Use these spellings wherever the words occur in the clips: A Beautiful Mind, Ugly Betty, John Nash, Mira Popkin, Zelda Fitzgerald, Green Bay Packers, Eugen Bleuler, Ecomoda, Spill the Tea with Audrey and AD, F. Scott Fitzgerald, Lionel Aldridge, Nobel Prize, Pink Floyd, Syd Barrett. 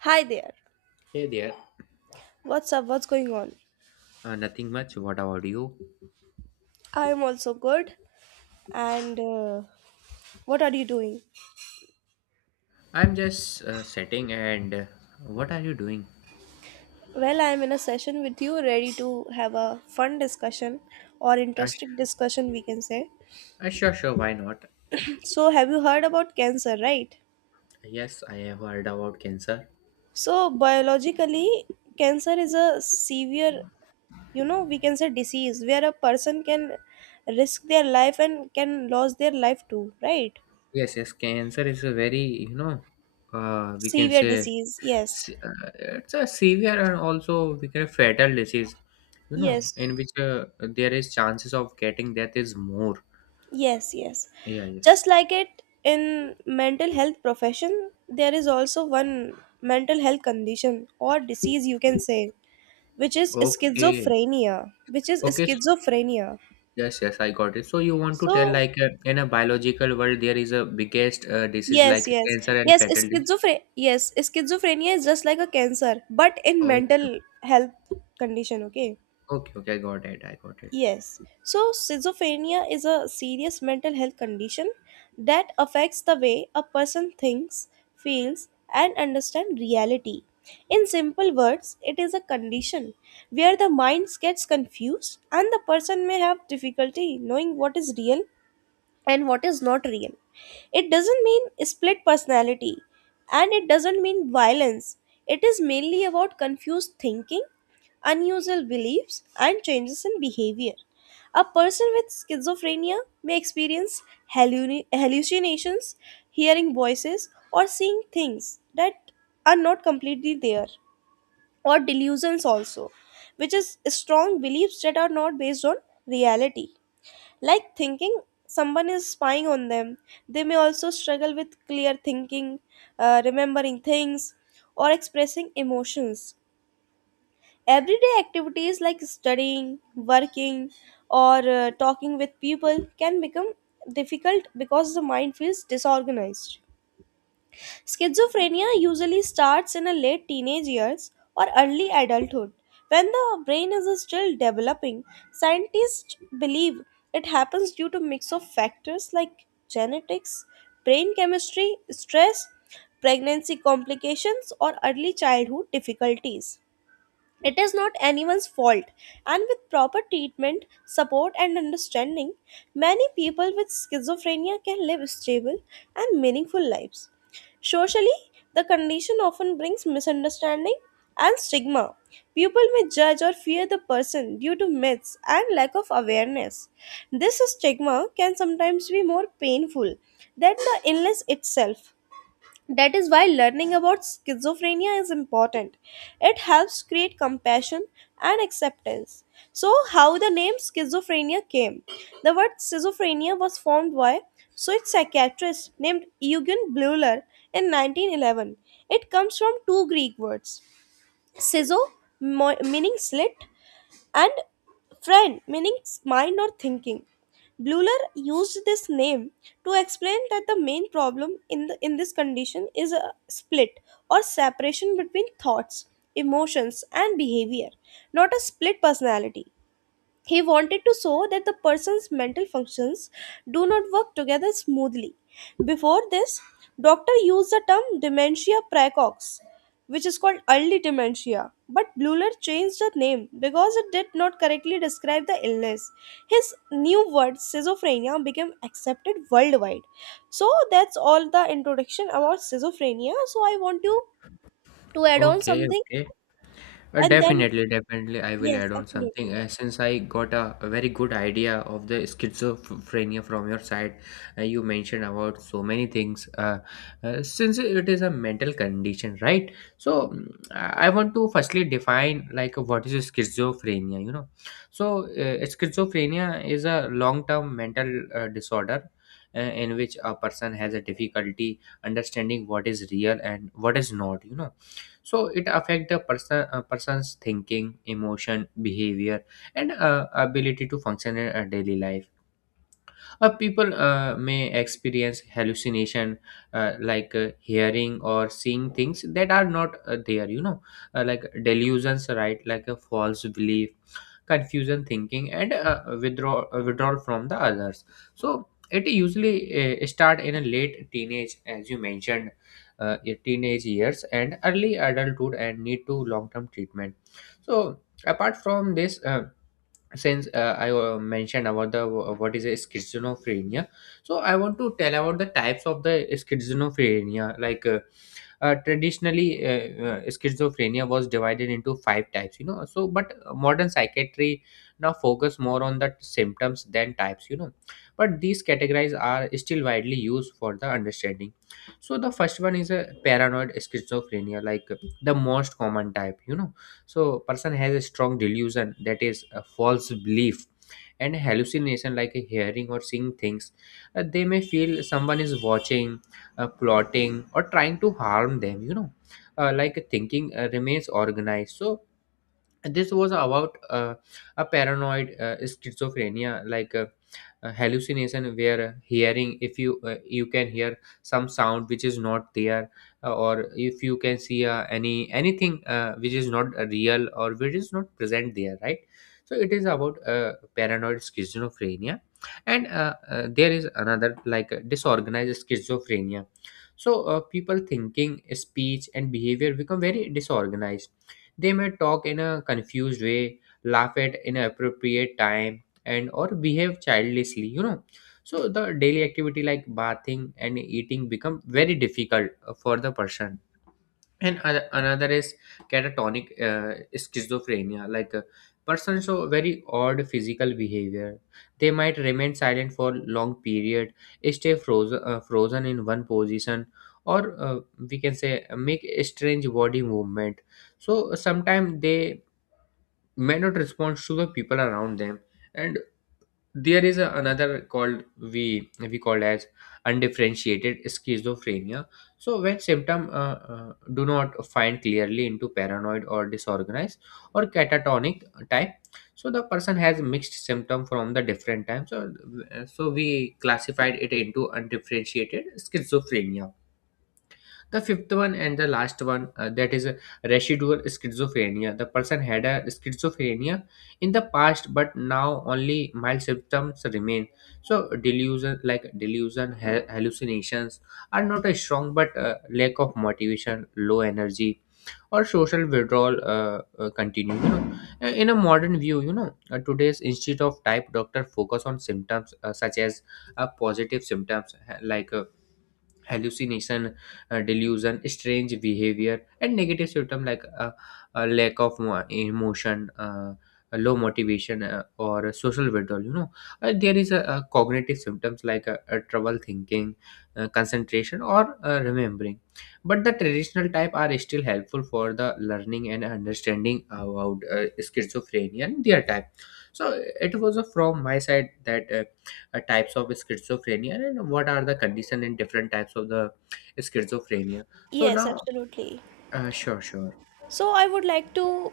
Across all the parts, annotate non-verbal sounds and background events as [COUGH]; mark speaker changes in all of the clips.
Speaker 1: Hi there.
Speaker 2: Hey there.
Speaker 1: What's up? What's going on?
Speaker 2: Nothing much. What about you?
Speaker 1: I'm also good. And what are you doing?
Speaker 2: I'm just sitting and what are you doing?
Speaker 1: Well, I'm in a session with you, ready to have a fun discussion or
Speaker 2: Uh, sh-
Speaker 1: interesting discussion, we can say.
Speaker 2: sure, sure. Why not?
Speaker 1: So, have you heard about cancer, right?
Speaker 2: Yes, I have heard about cancer.
Speaker 1: So, biologically, cancer is a severe, you know, we can say disease where a person can risk their life and can lose their life too, right?
Speaker 2: Yes, yes. Cancer is a very, we can
Speaker 1: Severe
Speaker 2: say
Speaker 1: disease, yes.
Speaker 2: se- uh, it's a severe and also we can fatal disease,
Speaker 1: Yes.
Speaker 2: in which there is chances of getting death is more.
Speaker 1: Yes, yes.
Speaker 2: Yeah, yes.
Speaker 1: Just like it in mental health profession, there is also one mental health condition or disease you can say, which is
Speaker 2: Okay.
Speaker 1: schizophrenia, which is
Speaker 2: Okay,
Speaker 1: schizophrenia.
Speaker 2: yes, yes, I got it. So you want to tell
Speaker 1: So,
Speaker 2: like in a biological world there is a biggest disease
Speaker 1: yes,
Speaker 2: like
Speaker 1: yes.
Speaker 2: cancer and fatality.
Speaker 1: Yes, schizophrenia is just like a cancer, but in
Speaker 2: Okay,
Speaker 1: mental health condition, okay?
Speaker 2: okay, okay, I got it. I got it.
Speaker 1: Yes. So, schizophrenia is a serious mental health condition that affects the way a person thinks, feels, and understands reality. In simple words, it is a condition where the mind gets confused and the person may have difficulty knowing what is real and what is not real. It doesn't mean split personality and it doesn't mean violence. It is mainly about confused thinking, unusual beliefs, and changes in behavior. A person with schizophrenia may experience hallucinations, hearing voices, or seeing things that are not completely there, or delusions also, which is strong beliefs that are not based on reality like thinking someone is spying on them. They may also struggle with clear thinking, remembering things, or expressing emotions. Everyday activities like studying, working, or talking with people can become difficult because the mind feels disorganized. Schizophrenia usually starts in a late teenage years or early adulthood. When the brain is still developing, scientists believe it happens due to mix of factors like genetics, brain chemistry, stress, pregnancy complications or early childhood difficulties. It is not anyone's fault, and with proper treatment, support, and understanding, many people with schizophrenia can live stable and meaningful lives. Socially, the condition often brings misunderstanding and stigma. People may judge or fear the person due to myths and lack of awareness. This stigma can sometimes be more painful than the illness itself. That is why learning about schizophrenia is important. It helps create compassion and acceptance. So, how the name schizophrenia came? The word schizophrenia was formed by Swiss psychiatrist named Eugen Bleuler in 1911. It comes from two Greek words schizo, meaning slit, and friend meaning mind or thinking. Bleuler used this name to explain that the main problem in this condition is a split or separation between thoughts, emotions, and behavior, not a split personality. He wanted to show that the person's mental functions do not work together smoothly. Before this, doctor used the term dementia praecox, which is called early dementia, but Bleuler changed the name because it did not correctly describe the illness. His new word schizophrenia became accepted worldwide. So that's all the introduction about schizophrenia. So I want you to add on
Speaker 2: Okay,
Speaker 1: something
Speaker 2: okay.
Speaker 1: and then
Speaker 2: Definitely, definitely, I will
Speaker 1: yes,
Speaker 2: add on
Speaker 1: absolutely.
Speaker 2: something. Since I got a very good idea of the schizophrenia from your side, you mentioned about so many things. Since it is a mental condition, right? So I want to firstly define like what is schizophrenia. You know, so schizophrenia is a long-term mental disorder. In which a person has a difficulty understanding what is real and what is not, you know, so it affect the person person's thinking, emotion, behavior and ability to function in a daily life. People may experience hallucination, like hearing or seeing things that are not there, you know, like delusions, right, like a false belief, confusion thinking and withdrawal from the others. So it usually start in a late teenage, as you mentioned, your teenage years and early adulthood, and need to long term treatment. So apart from this, since I mentioned about the what is a schizophrenia, so I want to tell about the types of the schizophrenia, traditionally schizophrenia was divided into five types, you know. So but modern psychiatry now focus more on the symptoms than types, you know, but these categories are still widely used for the understanding. So the first one is a paranoid schizophrenia, the most common type, you know. So person has a strong delusion, that is a false belief, and hallucination like hearing or seeing things. They may feel someone is watching, plotting or trying to harm them, you know, like thinking remains organized. So this was about a paranoid schizophrenia, a hallucination where hearing, if you you can hear some sound which is not there, or if you can see anything which is not real or which is not present there, right? So it is about paranoid schizophrenia. And there is another, disorganized schizophrenia. So people thinking, speech and behavior become very disorganized. They may talk in a confused way, laugh at inappropriate time, and or behave childishly, you know. So the daily activity like bathing and eating become very difficult for the person. And another is catatonic schizophrenia, persons show very odd physical behavior. They might remain silent for long period, stay frozen in one position, or we can say make a strange body movement. So sometimes they may not respond to the people around them. And there is another, called, we called as undifferentiated schizophrenia. So when symptom do not find clearly into paranoid or disorganized or catatonic type, so the person has mixed symptom from the different types, so so we classified it into undifferentiated schizophrenia. The fifth one and the last one, that is residual schizophrenia. The person had a schizophrenia in the past, but now only mild symptoms remain. So delusion, like delusion, hallucinations, are not as strong, but lack of motivation, low energy, or social withdrawal continue. You know, in a modern view, you know, today's instead of type doctor focus on symptoms such as positive symptoms like hallucination, delusion, strange behavior, and negative symptom like a lack of emotion, low motivation, or social withdrawal. You know, there is a cognitive symptoms like trouble thinking, concentration, or remembering. But the traditional type are still helpful for the learning and understanding about schizophrenia and their type. So it was from my side that. Types of schizophrenia and what are the condition in different types of the schizophrenia so
Speaker 1: Yes,
Speaker 2: now
Speaker 1: absolutely.
Speaker 2: uh, sure sure
Speaker 1: So I would like to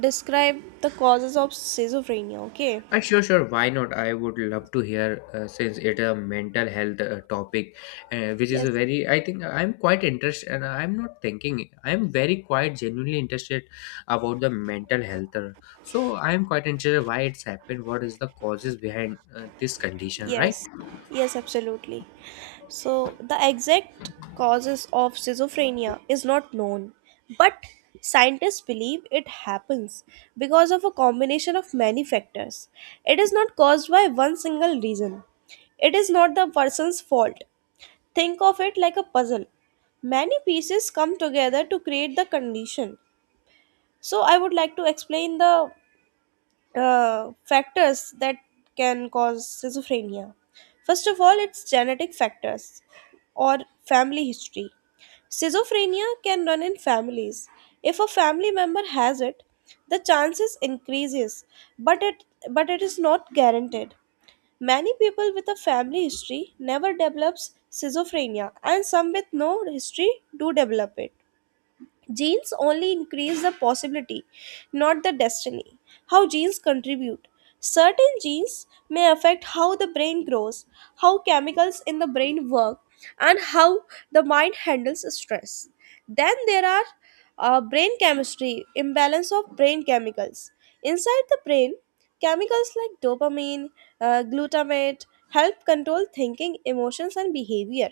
Speaker 1: describe the causes of schizophrenia, okay?
Speaker 2: sure, sure, why not? I would love to hear. Since it a mental health topic which is
Speaker 1: Yes.
Speaker 2: a very, I think I'm quite interested, and I'm not thinking, I'm very quite genuinely interested about the mental health, so I'm quite interested why it's happened, what is the causes behind this condition, right?
Speaker 1: Yes. Yes, absolutely. So the exact causes of schizophrenia is not known, but scientists believe it happens because of a combination of many factors. It is not caused by one single reason. It is not the person's fault. Think of it like a puzzle. Many pieces come together to create the condition. So I would like to explain the factors that can cause schizophrenia. First of all, it's genetic factors or family history. Schizophrenia can run in families. If a family member has it, the chances increases, but it but it is not guaranteed. Many people with a family history never develops schizophrenia and some with no history do develop it. Genes only increase the possibility, not the destiny. How genes contribute. Certain genes may affect how the brain grows, how chemicals in the brain work, and how the mind handles stress. Then there are brain chemistry, imbalance of brain chemicals. Inside the brain, chemicals like dopamine, glutamate help control thinking, emotions, and behavior.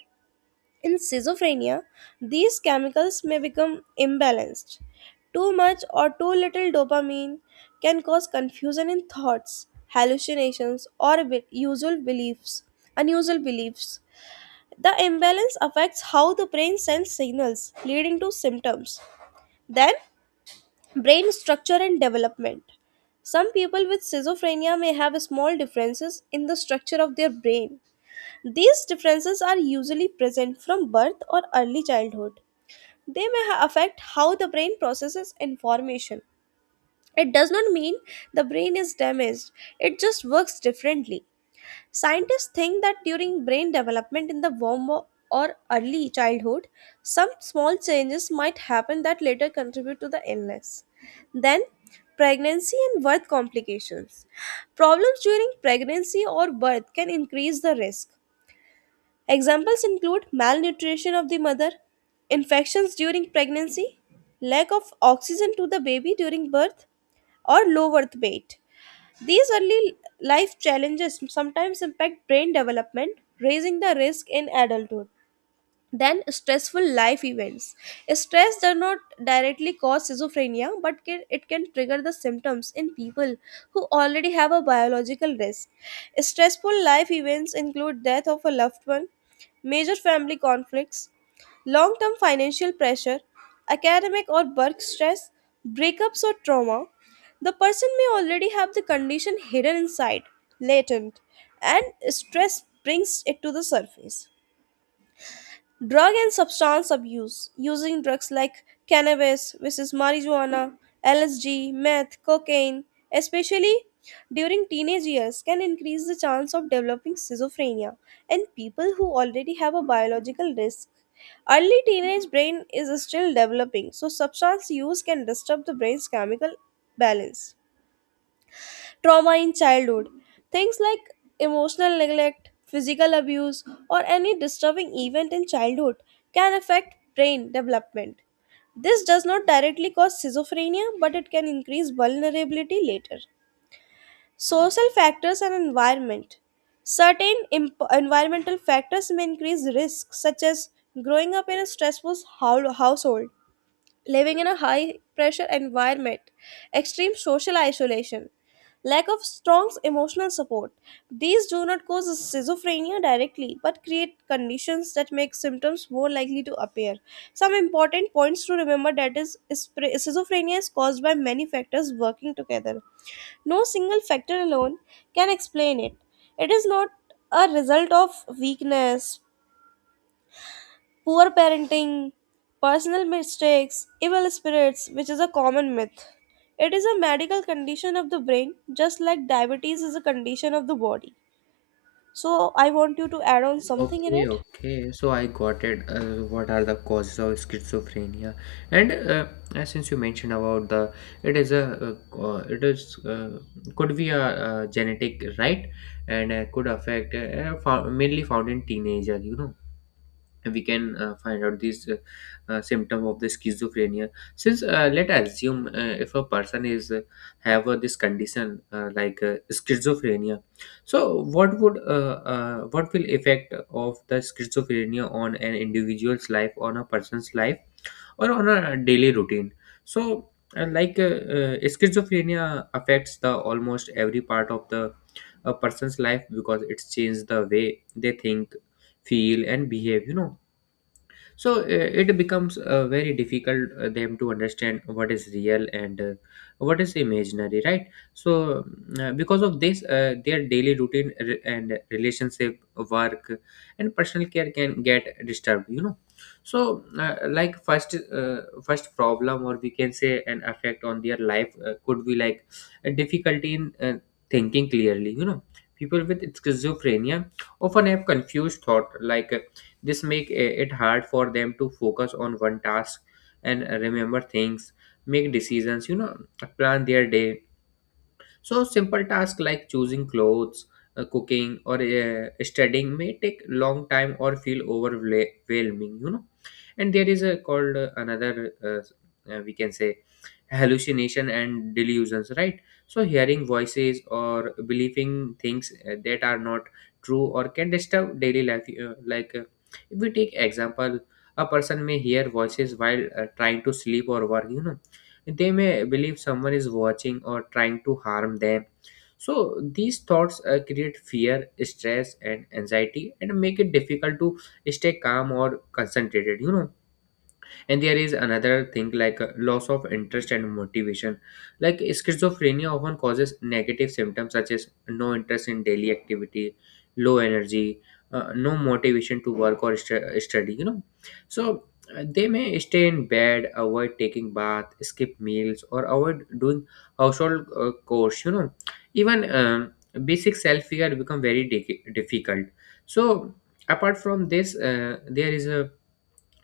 Speaker 1: In schizophrenia, these chemicals may become imbalanced. Too much or too little dopamine can cause confusion in thoughts, hallucinations, or unusual beliefs. The imbalance affects how the brain sends signals, leading to symptoms. Then, brain structure and development. Some people with schizophrenia may have small differences in the structure of their brain, these differences are usually present from birth or early childhood. They may affect how the brain processes information. It does not mean the brain is damaged, it just works differently. Scientists think that during brain development in the womb or early childhood, some small changes might happen that later contribute to the illness. Then, pregnancy and birth complications. Problems during pregnancy or birth can increase the risk. Examples include malnutrition of the mother, infections during pregnancy, lack of oxygen to the baby during birth, or low birth weight. These early life challenges sometimes impact brain development, raising the risk in adulthood. Then stressful life events. Stress does not directly cause schizophrenia, but it can trigger the symptoms in people who already have a biological risk. Stressful life events include death of a loved one, major family conflicts, long term financial pressure, academic or work stress, breakups or trauma, the person may already have the condition hidden inside, latent, and stress brings it to the surface. Drug and substance abuse using drugs like cannabis, which is marijuana, LSD, meth, cocaine, especially during teenage years, can increase the chance of developing schizophrenia in people who already have a biological risk. Early teenage brain is still developing, so substance use can disturb the brain's chemical balance trauma in childhood. Things like emotional neglect, physical abuse, or any disturbing event in childhood can affect brain development. This does not directly cause schizophrenia, but it can increase vulnerability later. Social factors and environment. Certain environmental factors may increase risks, such as growing up in a stressful household living in a high pressure environment, extreme social isolation, lack of strong emotional support. These do not cause schizophrenia directly but create conditions that make symptoms more likely to appear. Some important points to remember that is schizophrenia is caused by many factors working together. No single factor alone can explain it. It is not a result of weakness, poor parenting, personal mistakes, evil spirits, which is a common myth. It is a medical condition of the brain, just like diabetes is a condition of the body. So, I want you to add on something in
Speaker 2: Okay,
Speaker 1: it.
Speaker 2: okay. So I got it. What are the causes of schizophrenia? And since you mentioned about the, it is a, it is could be a, uh, genetic, right, and could affect mainly found in teenager. You know, we can find out this symptom of the schizophrenia since let assume if a person is have this condition like schizophrenia. So what would what will effect of the schizophrenia on an individual's life, on a person's life, or on a daily routine? So schizophrenia affects the almost every part of the a person's life, because it's changed the way they think, feel and behave, you know. So it becomes very difficult them to understand what is real and what is imaginary, right? So because of this, their daily routine and relationship, work and personal care can get disturbed, you know. So first first problem, or we can say, an effect on their life could be like a difficulty in thinking clearly, you know. People with schizophrenia often have confused thought like this make it hard for them to focus on one task and remember things, make decisions, you know, plan their day. So simple tasks like choosing clothes, cooking, or studying may take long time or feel overwhelming, you know. And there is a called another, we can say, hallucination and delusions, right? So hearing voices or believing things that are not true or can disturb daily life. If we take example, a person may hear voices while trying to sleep or work, you know, they may believe someone is watching or trying to harm them. So these thoughts create fear, stress, and anxiety, and make it difficult to stay calm or concentrated. You know, and there is another thing like loss of interest and motivation, like schizophrenia often causes negative symptoms such as no interest in daily activity, low energy, no motivation to work or study, you know. So they may stay in bed, avoid taking bath, skip meals, or avoid doing household chores, you know. Even basic self care become very difficult. So apart from this, there is a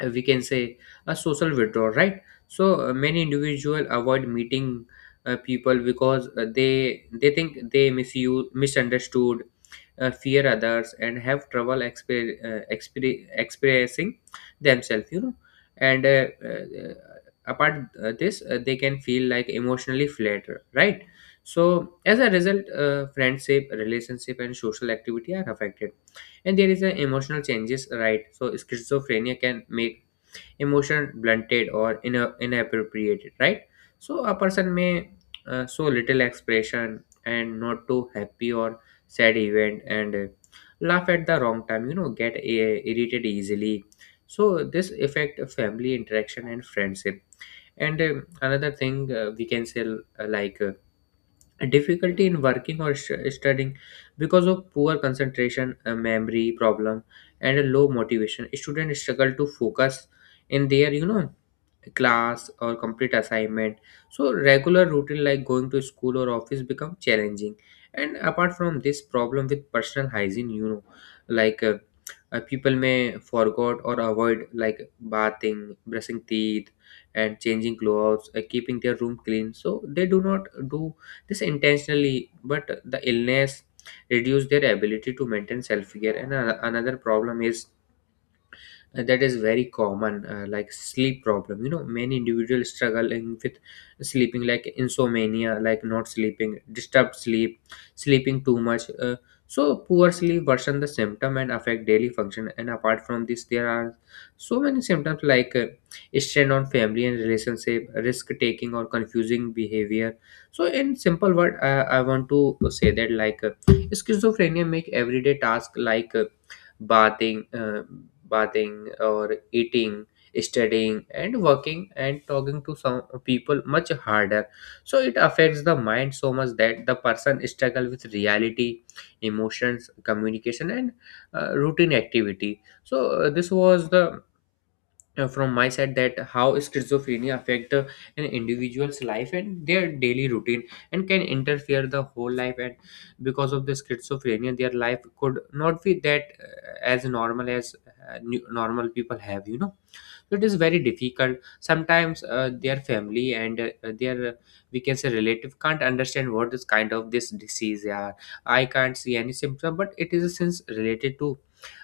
Speaker 2: we can say, a social withdrawal, right? So many individual avoid meeting people because they think they misuse misunderstood, fear others and have trouble expressing themselves, you know. And apart this they can feel like emotionally flat, right? So as a result, friendship, relationship and social activity are affected. And there is an emotional changes, right? So schizophrenia can make emotion blunted or inappropriate, right? So a person may show little expression and not too happy or sad event, and laugh at the wrong time, you know, get irritated easily. So this affect family interaction and friendship. And another thing we can say like difficulty in working or studying. Because of poor concentration, memory problem and a low motivation, students struggle to focus in their, you know, class or complete assignment. So regular routine like going to school or office become challenging. And apart from this, problem with personal hygiene, you know, like uh, people may forgot or avoid like bathing, brushing teeth and changing clothes, keeping their room clean. So they do not do this intentionally, but the illness reduce their ability to maintain self care. And another problem is that is very common, like sleep problem, you know. Many individuals struggling with sleeping, like insomnia, like not sleeping, disturbed sleep, sleeping too much, so poor sleep worsen the symptom and affect daily function. And apart from this, there are so many symptoms like strain on family and Relationship, risk taking, or confusing behavior. So in simple word, I want to say that schizophrenia make everyday task like bathing uh, bathing or eating, studying and working and talking to some people much harder. So it affects the mind so much that the person struggle with reality, emotions, communication, and routine activity. So uh, this was the uh, from my side, that how schizophrenia affect an individual's life and their daily routine, and can interfere the whole life. And because of the schizophrenia, their life could not be that as normal as normal people have, you know. So, it is very difficult sometimes, their family and their we can say relative can't understand what is kind of this disease they are. I can't see any symptom, but it is a sense related to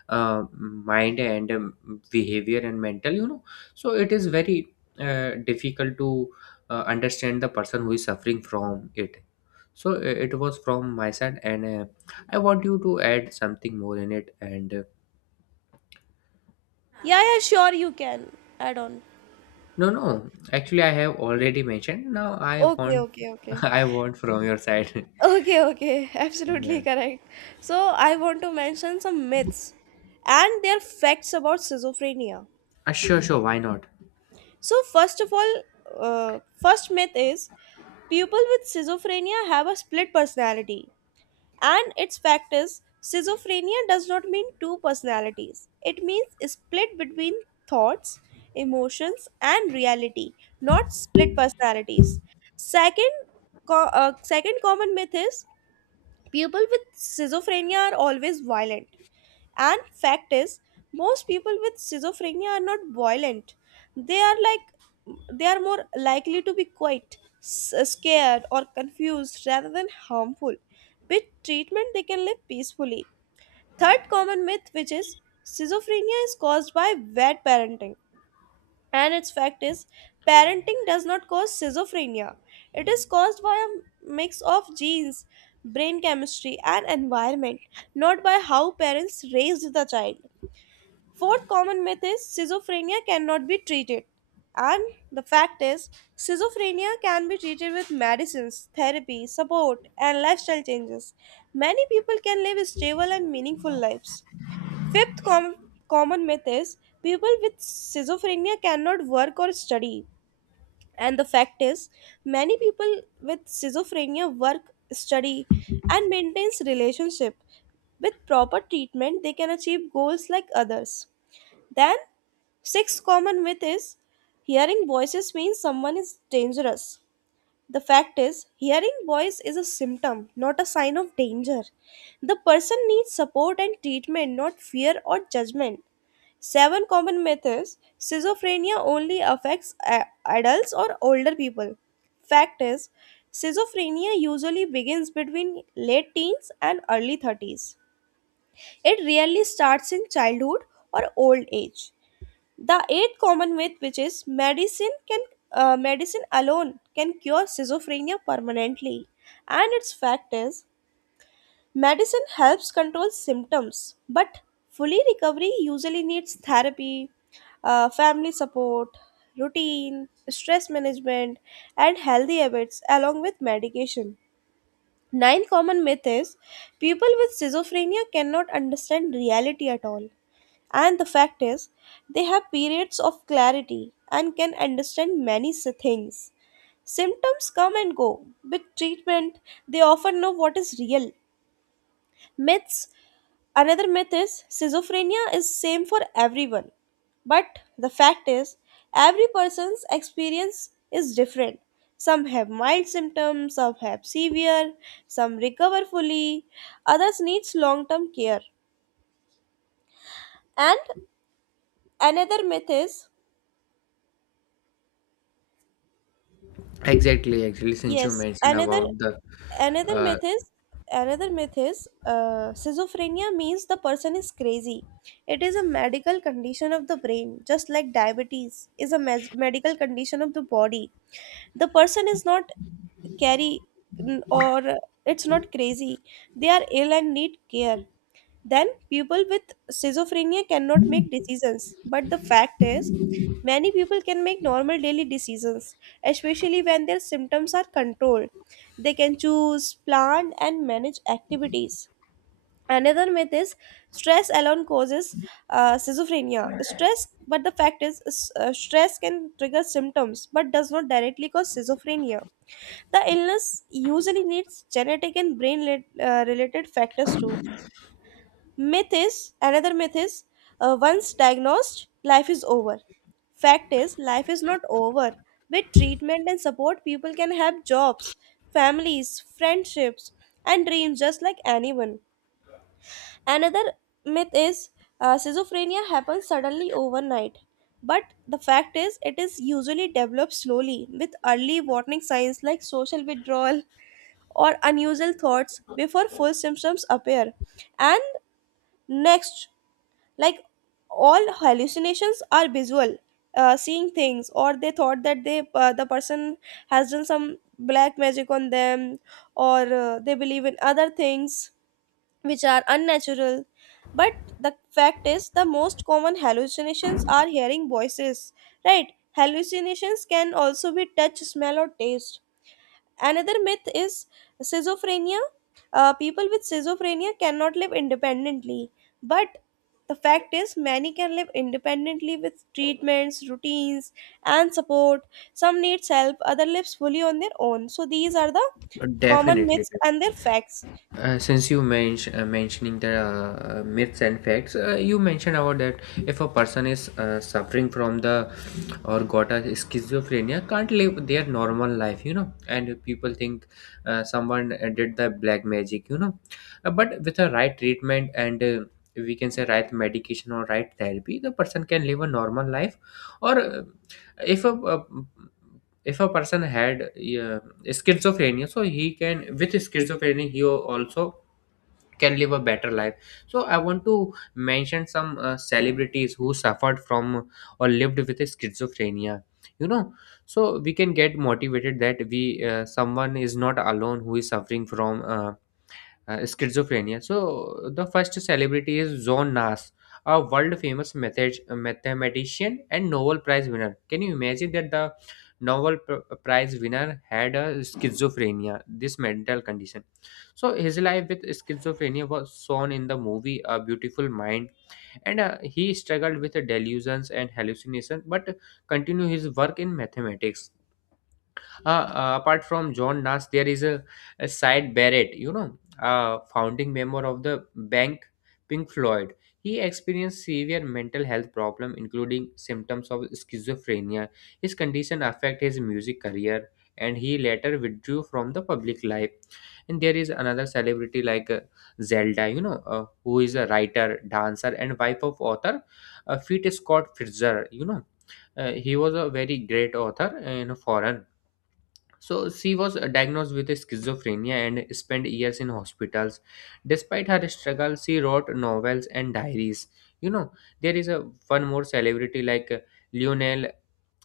Speaker 2: mind and behavior and mental, you know. So it is very difficult to understand the person who is suffering from it. So it was from my side, and I want you to add something more in it and
Speaker 1: Yeah, yeah, sure, you can add on.
Speaker 2: no, no, actually I have already mentioned. Now I
Speaker 1: Okay,
Speaker 2: want
Speaker 1: okay,
Speaker 2: [LAUGHS]
Speaker 1: okay.
Speaker 2: I want from your side. [LAUGHS]
Speaker 1: Okay, okay, [LAUGHS] absolutely
Speaker 2: Yeah.
Speaker 1: correct. So, I want to mention some myths and their facts about schizophrenia.
Speaker 2: Sure, sure. Why not?
Speaker 1: So, first of all, first myth is people with schizophrenia have a split personality. And its fact is, schizophrenia does not mean two personalities, it means a split between thoughts, emotions, and reality, not split personalities. Second, second common myth is people with schizophrenia are always violent. And fact is, most people with schizophrenia are not violent. They are like they are more likely to be quiet, scared, or confused rather than harmful. With treatment, they can live peacefully. Third common myth, which is schizophrenia is caused by bad parenting. And its fact is, parenting does not cause schizophrenia. It is caused by a mix of genes, brain chemistry, and environment, not by how parents raised the child. Fourth common myth is schizophrenia cannot be treated. And the fact is, schizophrenia can be treated with medicines, therapy, support, and lifestyle changes. Many people can live stable and meaningful lives. Fifth com- common myth is people with schizophrenia cannot work or study. And the fact is, many people with schizophrenia work, study, and maintains relationship. With proper treatment, they can achieve goals like others. Then, sixth common myth is hearing voices means someone is dangerous. The fact is, hearing voice is a symptom, not a sign of danger. The person needs support and treatment, not fear or judgment. Seven common myths schizophrenia only affects adults or older people. Fact is, schizophrenia usually begins between late teens and early 30s. It rarely starts in childhood or old age. The eighth common myth, which is medicine alone can cure schizophrenia permanently, and its fact is medicine helps control symptoms, but fully recovery usually needs therapy, family support, routine, stress management, and healthy habits along with medication. Ninth common myth is people with schizophrenia cannot understand reality at all. And the fact is, they have periods of clarity and can understand many things. Symptoms come and go. With treatment, they often know what is real. Myths another myth is schizophrenia is same for everyone. But the fact is every person's experience is different. Some have mild symptoms, some have severe, some recover fully, others needs long-term care. And another myth is.
Speaker 2: Exactly, actually, since you
Speaker 1: Yes,
Speaker 2: mentioned
Speaker 1: another
Speaker 2: about the,
Speaker 1: another
Speaker 2: uh,
Speaker 1: myth is another myth is schizophrenia means the person is crazy. It is a medical condition of the brain, just like diabetes is a medical condition of the body. The person is not carry n- or it's not crazy. They are ill and need care. Then people with schizophrenia cannot make decisions. But the fact is, many people can make normal daily decisions, especially when their symptoms are controlled. They can choose, plan, and manage activities. Another myth is stress alone causes schizophrenia. Stress, but the fact is, stress can trigger symptoms but does not directly cause schizophrenia. The illness usually needs genetic and brain-related factors too. Myth is another myth is once diagnosed, life is over. Fact is, life is not over. With treatment and support, people can have jobs, families, friendships, and dreams just like anyone. Another myth is schizophrenia happens suddenly overnight. But the fact is, it is usually developed slowly with early warning signs like social withdrawal or unusual thoughts before full symptoms appear. And next, like all hallucinations are visual, seeing things, or they thought that the person has done some black magic on them, or they believe in other things which are unnatural. But the fact is, the most common hallucinations are hearing voices. Right, hallucinations can also be touch, smell, or taste. Another myth is schizophrenia. People with schizophrenia cannot live independently, but the fact is, many can live independently with treatments, routines, and support. Some needs help, other lives fully on their own. So these are the common
Speaker 2: definitely,
Speaker 1: myths and their facts.
Speaker 2: Since you mentioned mentioning the myths and facts, you mentioned about that if a person is suffering from the or got a schizophrenia, can't live their normal life, you know. And people think someone did the black magic, you know. But with the right treatment and we can say right medication or right therapy, the person can live a normal life. Or If a, if a person had schizophrenia, so he can, with schizophrenia he also can live a better life. So I want to mention some celebrities who suffered from or lived with schizophrenia, you know, so we can get motivated that we someone is not alone who is suffering from schizophrenia. So the first celebrity is John Nash, a world famous mathematician and Nobel Prize winner. Can you imagine that the Nobel Prize winner had a schizophrenia, this mental condition? So his life with schizophrenia was shown in the movie A Beautiful Mind, and he struggled with delusions and hallucinations, but continued his work in mathematics. Apart from John Nash, there is a side Barrett, you know, a founding member of the bank Pink Floyd. He experienced severe mental health problem, including symptoms of schizophrenia. His condition affected his music career, and he later withdrew from the public life. And there is another celebrity like Zelda, you know, who is a writer, dancer, and wife of author Pete Scott Fitzgerald. You know, he was a very great author in foreign. So she was diagnosed with schizophrenia and spent years in hospitals. Despite her struggle, she wrote novels and diaries. You know, there is a one more celebrity like Lionel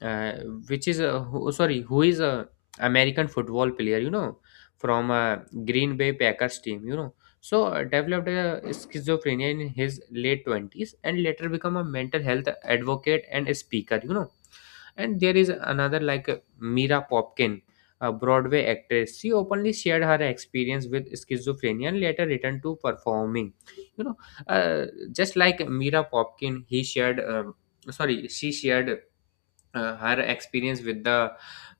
Speaker 2: uh, which is a who, sorry, who is a american football player, you know, from green bay packers team, you know. So developed a schizophrenia in his late 20s and later become a mental health advocate and a speaker, you know. And there is another like mira popkin, a broadway actress. She openly shared her experience with schizophrenia and later returned to performing, you know. uh, just like mira popkin, he shared um, sorry, she shared her experience with the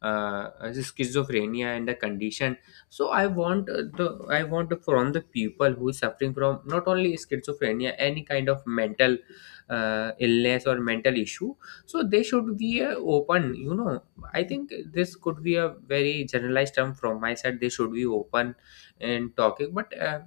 Speaker 2: schizophrenia and the condition. So I want the I want from the people who is suffering from not only schizophrenia, any kind of mental illness or mental issue. So they should be open, you know. I think this could be a very generalized term from my side. They should be open and talking. But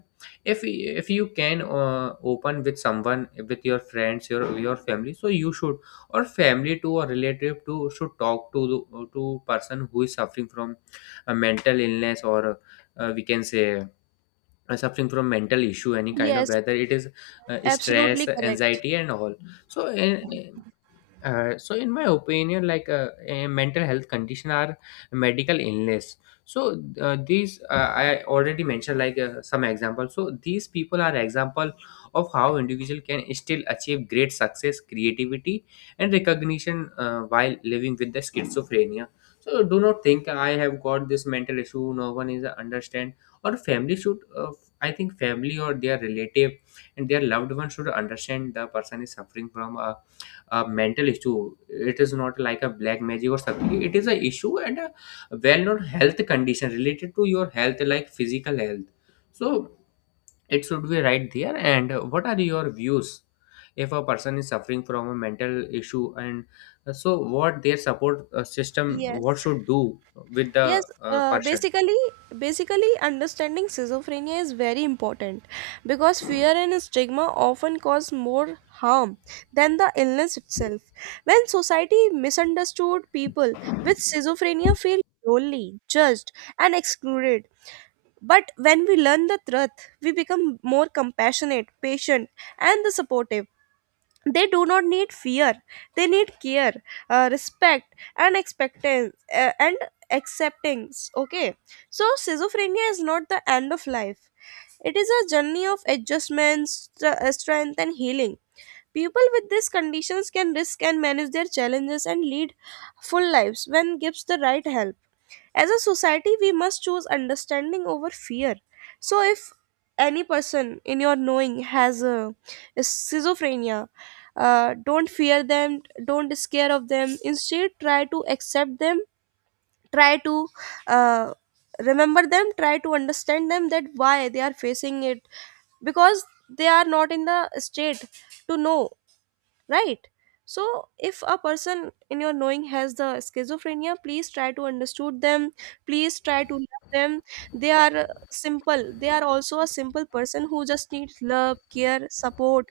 Speaker 2: if you can open with someone, with your friends, your family, so you should or family to or relative to should talk to to person who is suffering from a mental illness, or we can say suffering from mental issue, any kind of,
Speaker 1: Yes,
Speaker 2: whether it is
Speaker 1: absolutely
Speaker 2: stress,
Speaker 1: correct.
Speaker 2: anxiety, and all. So in, uh, so in my opinion, a mental health condition are medical illness. So uh, these uh, I already mentioned some examples, so these people are example of how individual can still achieve great success, creativity, and recognition, while living with the schizophrenia. So do not think I have got this mental issue, no one is understand. Or family should, I think family or their relative and their loved one should understand the person is suffering from a mental issue. It is not like a black magic or something. It is a issue and a well-known health condition related to your health, like physical health. So it should be right there. And what are your views if a person is suffering from a mental issue, and so what their support system,
Speaker 1: Yes.
Speaker 2: what should do with the
Speaker 1: Yes, uh,
Speaker 2: person.
Speaker 1: basically, basically, understanding schizophrenia is very important because fear and stigma often cause more harm than the illness itself. When society misunderstood, people with schizophrenia feel lonely, judged, and excluded. But when we learn the truth, we become more compassionate, patient, and the supportive. They do not need fear, they need care, respect and expectance, and acceptance. Okay, so schizophrenia is not the end of life. It is a journey of adjustments, strength and healing. People with these conditions can risk and manage their challenges and lead full lives when gives the right help. As a society, we must choose understanding over fear. So, if any person in your knowing has a schizophrenia, don't fear them, don't scare of them. Instead, try to accept them, try to uh, remember them, try to understand them that why they are facing it, because they are not in the state to know, right? So if a person in your knowing has the schizophrenia, please try to understood them, please try to love them. They are simple they are also a simple person who just needs love, care, support,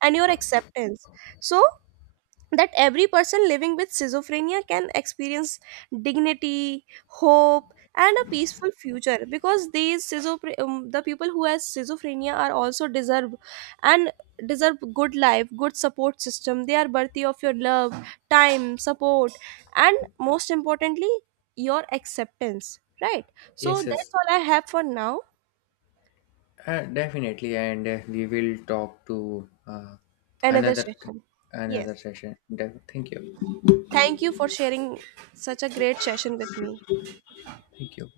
Speaker 1: and your acceptance. So that every person living with schizophrenia can experience dignity, hope, and a peaceful future. Because these schizophrenia, the people who has schizophrenia are also deserve and deserve good life, good support system. They are worthy of your love, time, support, and most importantly, your acceptance. Right. So
Speaker 2: Yes, yes.
Speaker 1: that's all I have for now.
Speaker 2: Definitely. And we will talk to
Speaker 1: Another
Speaker 2: another
Speaker 1: session. Yes,
Speaker 2: another session. Thank you.
Speaker 1: thank you for sharing such a great session with me.
Speaker 2: Thank you.